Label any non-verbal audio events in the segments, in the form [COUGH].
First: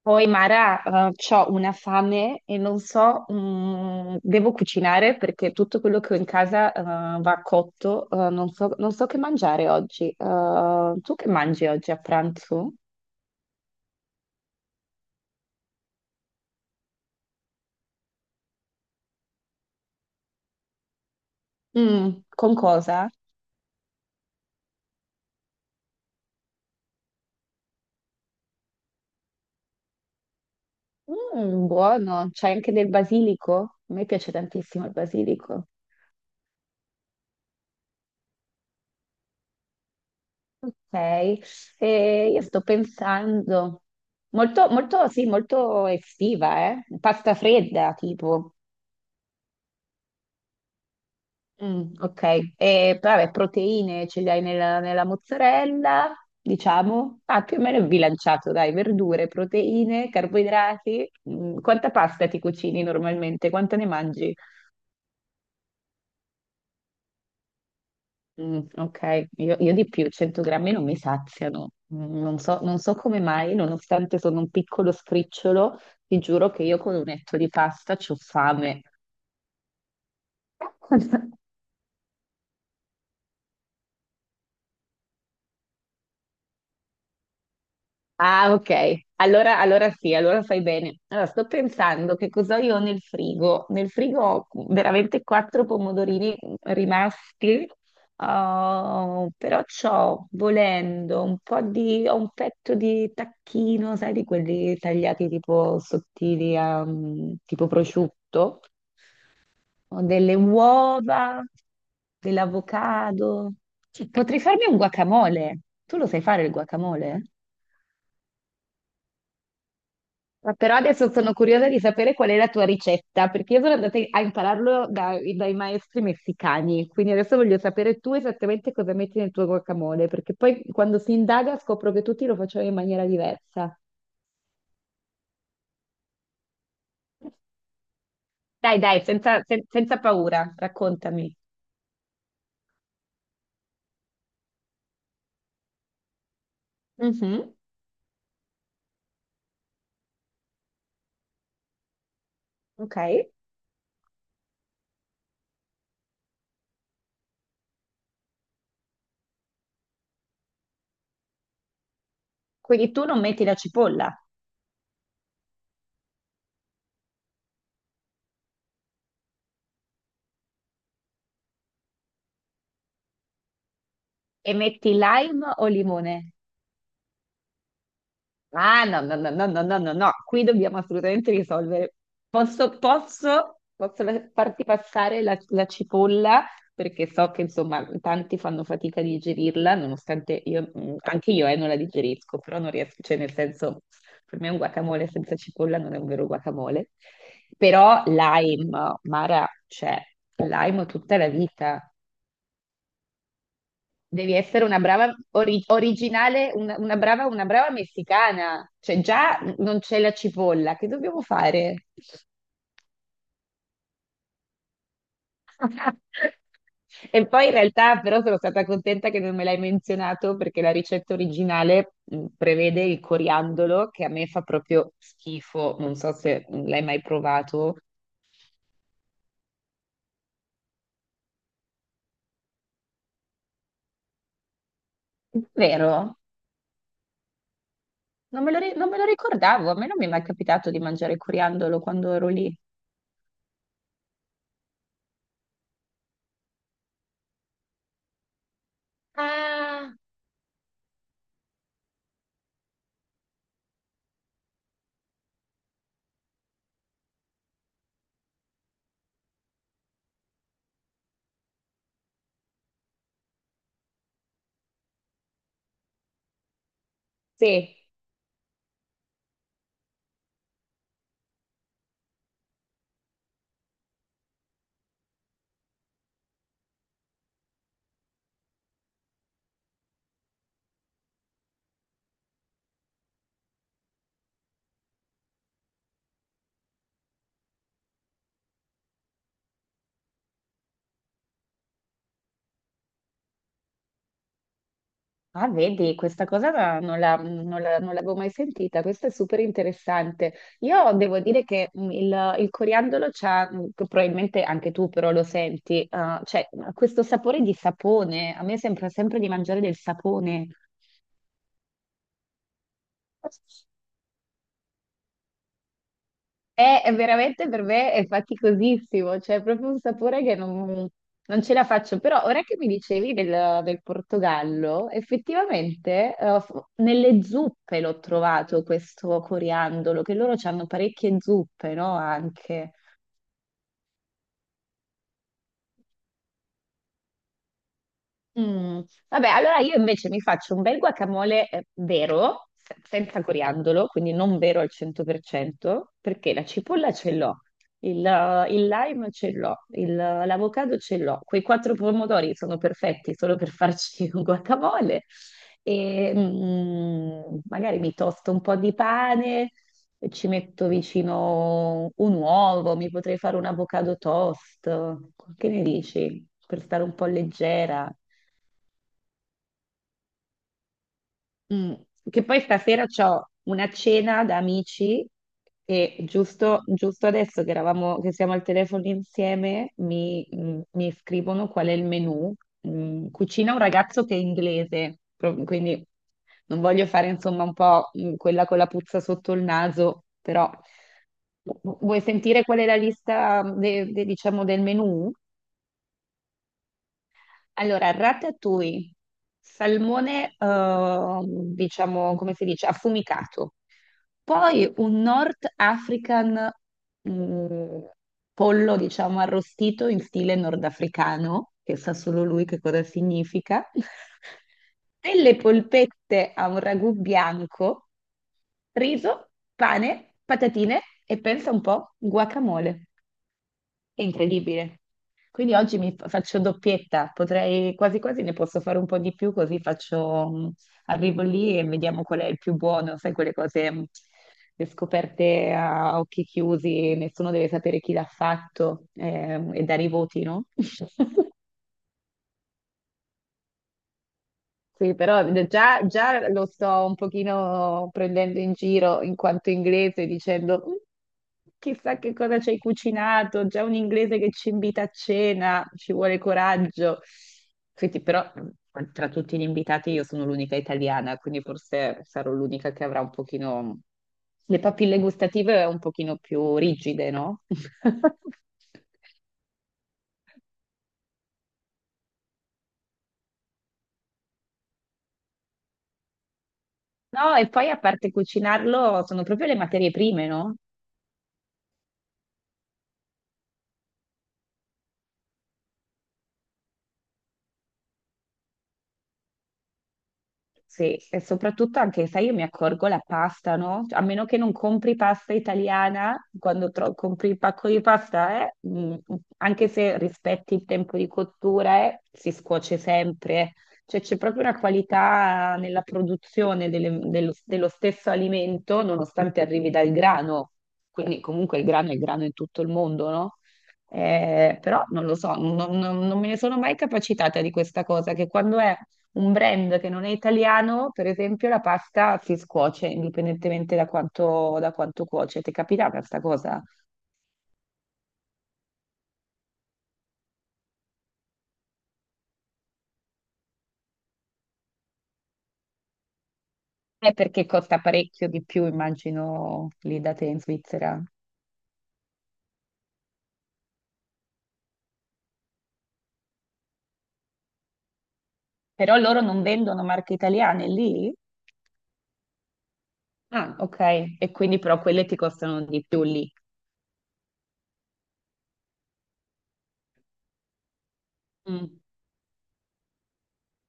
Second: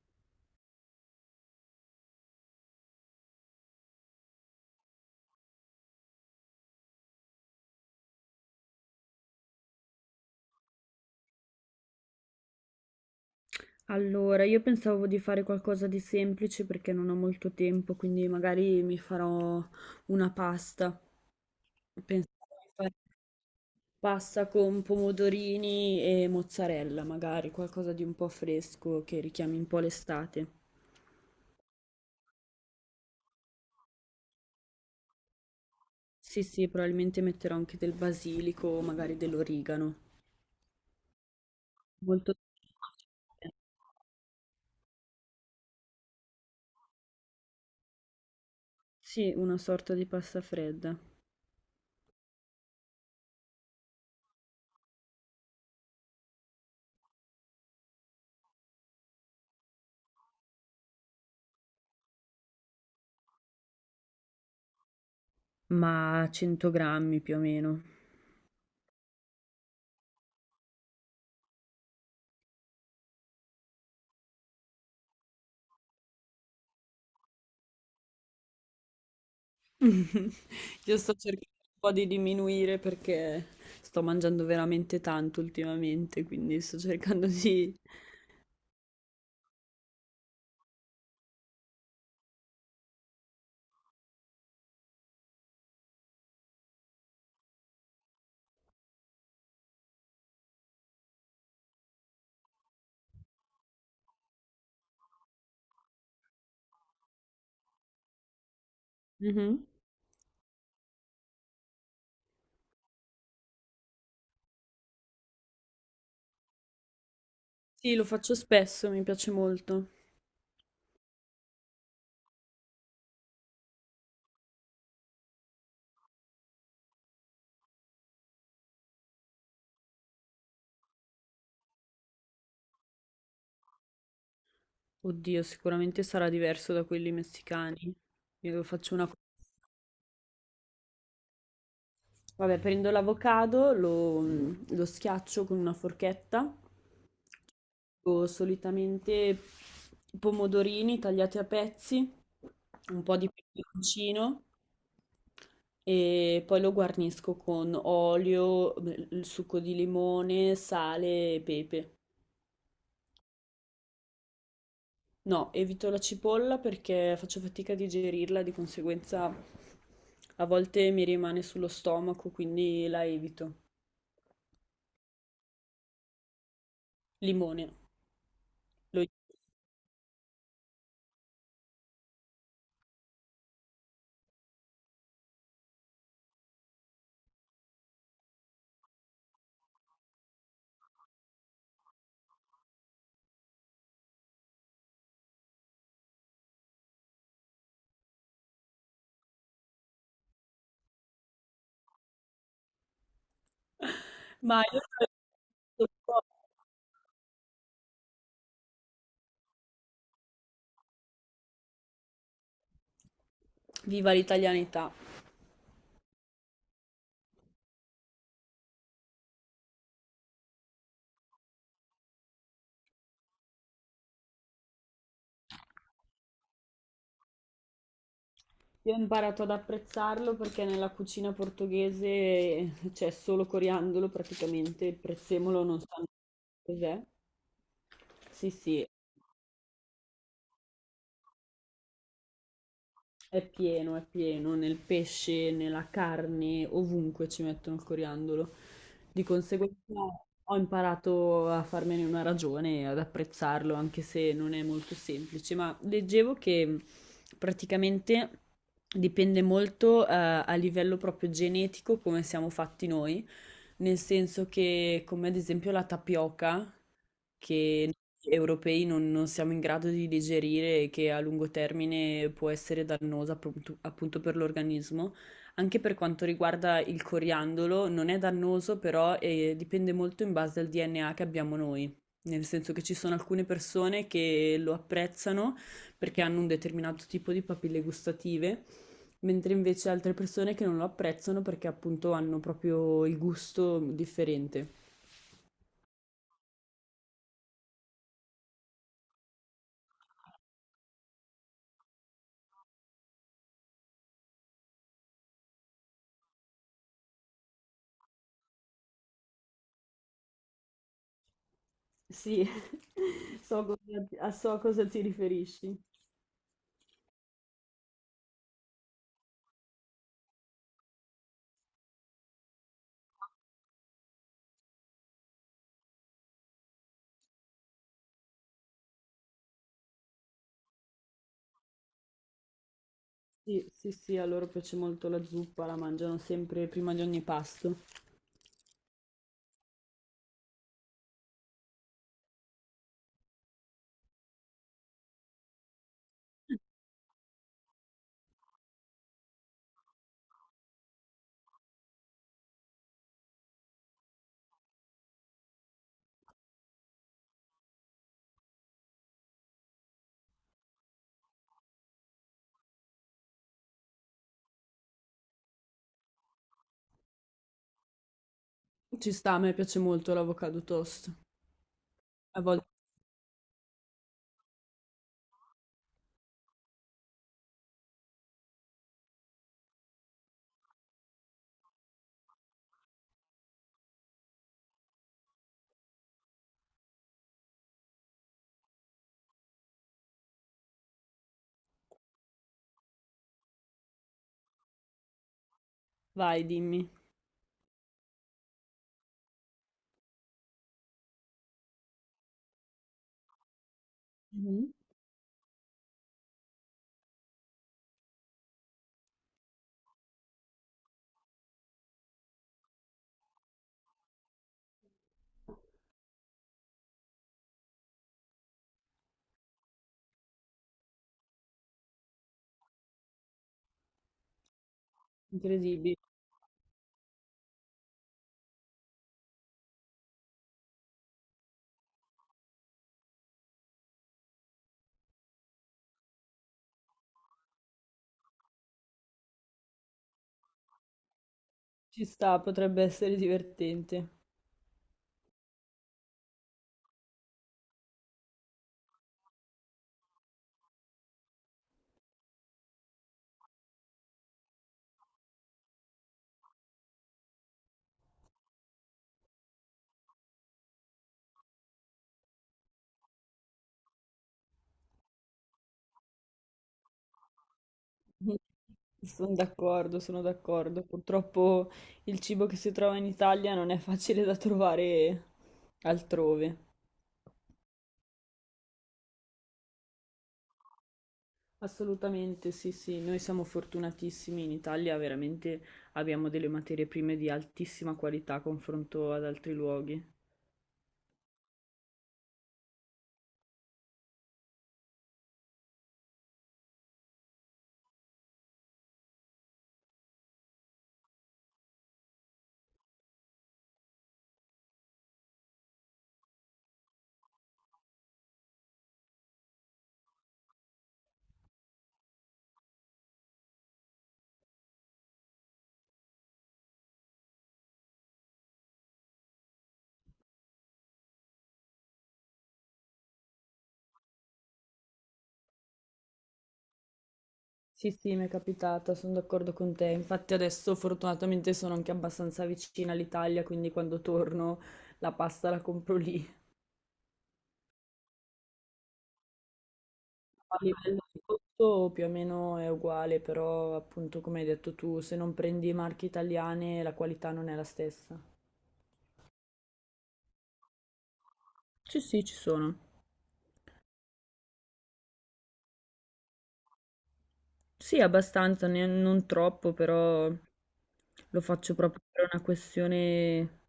Poi Mara, ho una fame e non so, devo cucinare perché tutto quello che ho in casa, va cotto, non so, non so che mangiare oggi. Tu che mangi oggi a pranzo? Allora, io pensavo di fare qualcosa di semplice perché non ho molto tempo, quindi magari mi farò una pasta. Mm, Pensavo con di fare cosa? pasta con pomodorini e mozzarella, magari qualcosa di un po' fresco che richiami un po' l'estate. Mm, buono, c'è anche del basilico? A me piace tantissimo il basilico. Sì, sì, probabilmente metterò anche del basilico o magari dell'origano. Ok, e Molto... io sto pensando, molto, sì, molto estiva, eh? Pasta fredda, tipo. Sì, una sorta di pasta fredda, Mm, ok, e vabbè, proteine ce le hai nella mozzarella, diciamo, ah, più o meno bilanciato, dai, verdure, proteine, carboidrati. Mm, quanta pasta ti cucini normalmente? Quanto ne mangi? ma 100 grammi più o meno. Mm, ok, io di più, 100 grammi non mi saziano. Mm, non so, non so come mai, nonostante sono un piccolo scricciolo, ti giuro che io con un etto di pasta ho fame. [LAUGHS] Io sto [LAUGHS] cercando un po' di diminuire perché sto mangiando veramente tanto ultimamente, quindi sto cercando di... Ah, ok. Allora sì, allora fai bene. Allora, sto pensando che cosa io ho nel frigo. Nel frigo ho veramente quattro pomodorini rimasti. Oh, però c'ho, volendo, un po' di, ho un petto di tacchino, sai, di quelli tagliati tipo sottili, a, tipo prosciutto. Mhm. Ho delle uova, dell'avocado. Cioè, potrei farmi un guacamole. Tu lo sai fare il guacamole? Sì, lo faccio spesso, mi piace molto. Però adesso sono curiosa di sapere qual è la tua ricetta, perché io sono andata a impararlo dai maestri messicani, quindi adesso voglio sapere tu esattamente cosa metti nel tuo guacamole, perché poi quando si indaga scopro che tutti lo facevano in maniera diversa. Oddio, sicuramente sarà diverso da quelli messicani. Io Dai, faccio dai, una... senza, senza paura, raccontami. Vabbè, prendo l'avocado, lo, lo schiaccio con una forchetta. Mhm. Ho solitamente pomodorini tagliati a pezzi, Ok, un po' di peperoncino. E poi lo guarnisco con olio, beh, il succo di limone, sale e pepe. quindi tu non metti la cipolla No, evito la cipolla perché faccio fatica a digerirla, di conseguenza a volte mi rimane sullo stomaco, quindi la evito. e metti lime o limone? Limone, Ah, no, lo. no, no, no, no, no, no, no, qui dobbiamo assolutamente risolvere. Posso farti passare la cipolla, perché so che insomma tanti fanno fatica a digerirla, nonostante io, anche io non la digerisco, però non riesco, cioè nel senso, per me un guacamole senza cipolla non è un vero guacamole. Però lime, Mara, cioè, lime tutta la vita. Devi [LAUGHS] Ma essere una io brava originale, una brava messicana. Cioè, già non c'è la cipolla, che dobbiamo fare? viva l'italianità. [LAUGHS] E poi in realtà però sono stata contenta che non me l'hai menzionato perché la ricetta originale prevede il coriandolo che a me fa proprio schifo, non so se l'hai mai provato. Io ho imparato ad apprezzarlo perché nella cucina portoghese c'è solo coriandolo praticamente, il prezzemolo non sa Vero? cos'è. Non Sì, me lo, sì. non me lo ricordavo, a me non mi è mai capitato di mangiare coriandolo quando ero lì. È pieno, nel pesce, nella carne, ovunque ci mettono il coriandolo. Di conseguenza Ah, ho imparato a farmene una ragione e ad apprezzarlo, anche se non è molto semplice. Ma leggevo che praticamente dipende molto, a livello proprio genetico come siamo fatti noi, nel senso che, come ad esempio la tapioca sì. che noi europei non siamo in grado di digerire e che a lungo termine può essere dannosa appunto per l'organismo. Anche per quanto riguarda il coriandolo, non è dannoso, però dipende molto in base al DNA che abbiamo noi. Nel senso che ci sono alcune persone che lo apprezzano perché hanno un determinato tipo di papille gustative, mentre invece altre persone che non lo apprezzano perché appunto hanno proprio il gusto differente. Ah, vedi, questa cosa non l'avevo mai sentita, questo è super interessante. Io devo dire che il coriandolo c'ha, che probabilmente anche tu però lo senti, ah, cioè questo sapore di sapone, a me sembra sempre di mangiare del sapone. Sì, [LAUGHS] so cosa, ti- a so a cosa ti riferisci. È veramente per me è faticosissimo, cioè è proprio un sapore che non, non ce la faccio. Però ora che mi dicevi del Portogallo, effettivamente nelle zuppe l'ho trovato questo coriandolo, che loro hanno parecchie zuppe, no? Anche. Sì, sì, sì, a loro piace molto la zuppa, la mangiano sempre prima di ogni pasto. Mm, vabbè, allora io invece mi faccio un bel guacamole vero, senza coriandolo, quindi non vero al 100%, perché la cipolla ce l'ho, il lime ce l'ho, l'avocado ce l'ho, quei quattro pomodori sono perfetti solo per farci [LAUGHS] un guacamole e magari mi tosto un po' di pane, e ci metto vicino un uovo, mi potrei fare un avocado toast, che ne dici? Per stare un po' leggera. Ci sta, a me piace molto l'avocado toast. Mm. Che poi A volte, stasera ho una cena da amici e giusto adesso che che siamo al telefono insieme, mi scrivono qual è il menù. Mm. Cucina un ragazzo che è inglese, quindi non voglio fare insomma un po' quella con la puzza sotto il naso, però vuoi sentire qual è la lista diciamo del menù? vai, dimmi. Allora, ratatouille, salmone, diciamo, come si dice, affumicato. Mhm. Poi un North African, mm, pollo, diciamo, arrostito in stile nordafricano, che sa solo lui che cosa significa. [LAUGHS] Delle polpette a un ragù bianco, riso, pane, patatine e pensa un po', guacamole. È incredibile. Quindi oggi Incredibile. Faccio doppietta, potrei quasi quasi ne posso fare un po' di più, così faccio, arrivo lì e vediamo qual è il più buono, sai, quelle cose, le scoperte a occhi chiusi, nessuno deve sapere chi l'ha fatto, e dare i voti, no? [LAUGHS] Ci sta, potrebbe essere divertente. Sì, però già lo sto un pochino prendendo in giro in quanto inglese dicendo "Mm, chissà che cosa ci hai cucinato, già un inglese che ci invita a cena, ci vuole coraggio. Senti, però tra tutti gli invitati io sono l'unica italiana, quindi forse sarò l'unica che avrà un pochino le papille gustative un pochino più rigide, no? [LAUGHS] Mhm. [LAUGHS] Sono d'accordo, sono d'accordo. Purtroppo il cibo che si trova in Italia non è facile da trovare altrove. No, e poi a parte cucinarlo, sono proprio le materie prime, no? Assolutamente, sì, sì, noi siamo fortunatissimi in Italia, veramente abbiamo delle materie prime di altissima qualità a confronto ad altri luoghi. Sì, e soprattutto anche, sai, io mi accorgo la pasta, no? Cioè, a meno che non compri pasta italiana, quando compri il pacco di pasta, anche se rispetti il tempo di cottura, si scuoce sempre, eh. Cioè c'è proprio una qualità nella produzione dello stesso alimento, nonostante arrivi dal grano. Quindi comunque il grano è grano in tutto il mondo, no? Però non lo so, non me ne sono mai capacitata di questa cosa, che quando è un brand che non è italiano, per esempio, la pasta si scuoce indipendentemente da quanto cuoce. Ti è capitata questa cosa? Sì, sì, mi è capitata, sono d'accordo con te. Infatti adesso fortunatamente sono anche abbastanza vicina all'Italia, quindi quando torno la pasta la compro lì. È perché costa parecchio di più, immagino, lì da te in A Svizzera. livello di costo più o meno è uguale, però appunto come hai detto tu, se non prendi marche italiane la qualità non è la stessa. Però loro non vendono marche italiane lì? Sì, sì, ci sono. Ah, ok. E quindi però quelle ti costano di più lì. Sì, abbastanza, non troppo, però lo Mm. faccio proprio per una questione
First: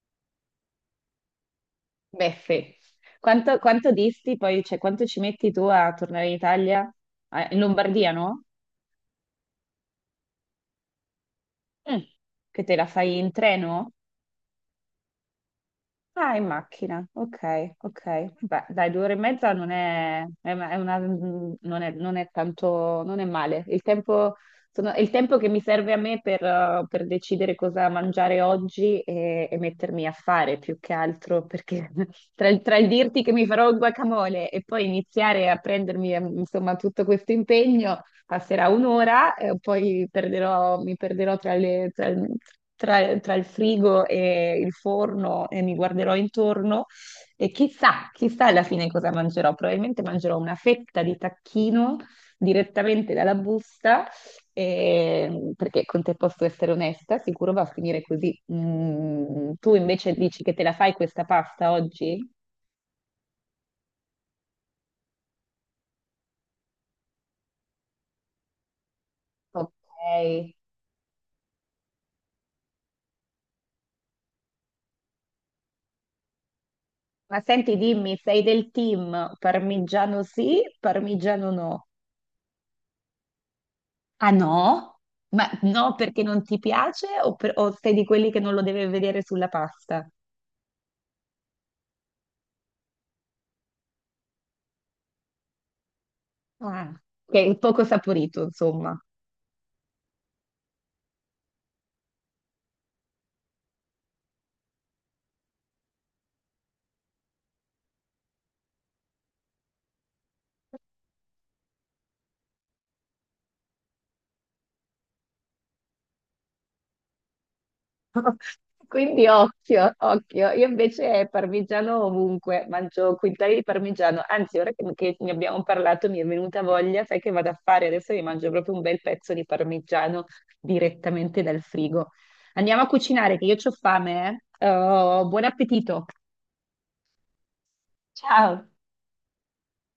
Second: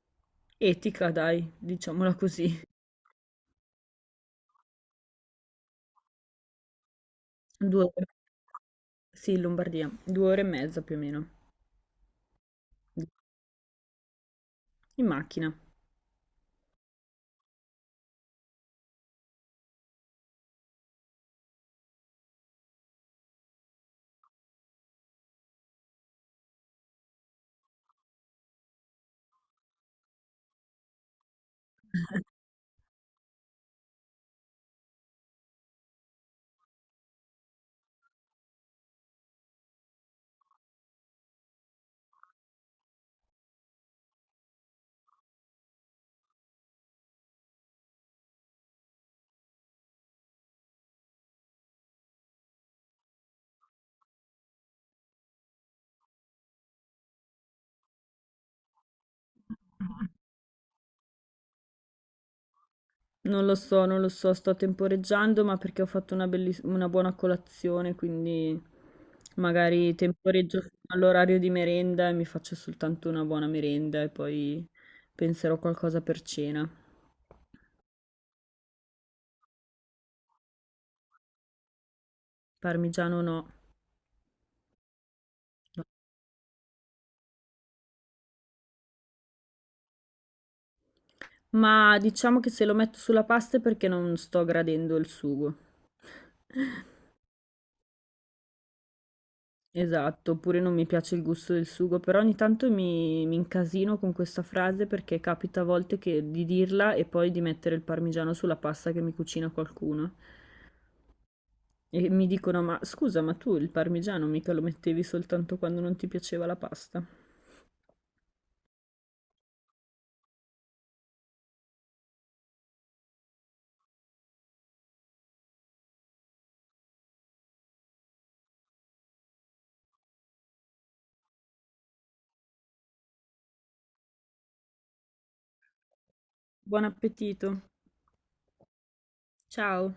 etica, dai, diciamola così. Beffe. Quanto disti poi, cioè quanto ci metti tu a tornare in Italia? Ah, in Due ore, Lombardia, no? sì, in Lombardia, due ore e mezza più o meno, Mm. Che te la fai in treno? in macchina. Ah, in macchina, ok, ok. Beh, dai, 2 ore e mezza non è, non è tanto, non è male. Il tempo, è il tempo che mi serve a me per decidere cosa mangiare oggi e mettermi a fare più che altro, perché [LAUGHS] tra il dirti che mi farò il guacamole e poi iniziare a prendermi, insomma, tutto questo impegno, passerà 1 ora e poi mi perderò tra le- tra il tra- tra il frigo e il forno e mi guarderò intorno e chissà alla fine cosa mangerò. Probabilmente mangerò una fetta di tacchino direttamente dalla busta, perché con te posso essere onesta, sicuro va a finire così. Mm, tu invece dici che te la fai questa pasta oggi? Non lo so, non lo so, sto temporeggiando, ma perché ho fatto una, una buona colazione, quindi Ok. magari temporeggio fino all'orario di merenda e mi faccio soltanto una buona merenda e poi penserò qualcosa per cena. Ma senti, dimmi, sei del team parmigiano sì, parmigiano no? Parmigiano no. Ah no? Ma no perché non ti piace o, o sei di quelli che non lo deve vedere sulla pasta? Ma diciamo che se lo metto sulla pasta è perché non sto gradendo il sugo. Ah, che è poco saporito, insomma. Esatto, oppure non mi piace il gusto del sugo, però ogni tanto mi incasino con questa frase perché capita a volte di dirla e poi di mettere il parmigiano sulla pasta che mi cucina qualcuno. E mi dicono, ma scusa, ma tu il parmigiano mica lo mettevi soltanto quando non ti piaceva la pasta. Quindi occhio. Io invece parmigiano ovunque, mangio quintali di parmigiano. Anzi, ora che ne abbiamo parlato mi è venuta voglia, sai che vado a fare? Adesso mi mangio proprio un bel pezzo di parmigiano direttamente dal frigo. Andiamo a cucinare, che io ho fame, eh. Oh, buon appetito. Buon appetito. Ciao. Ciao.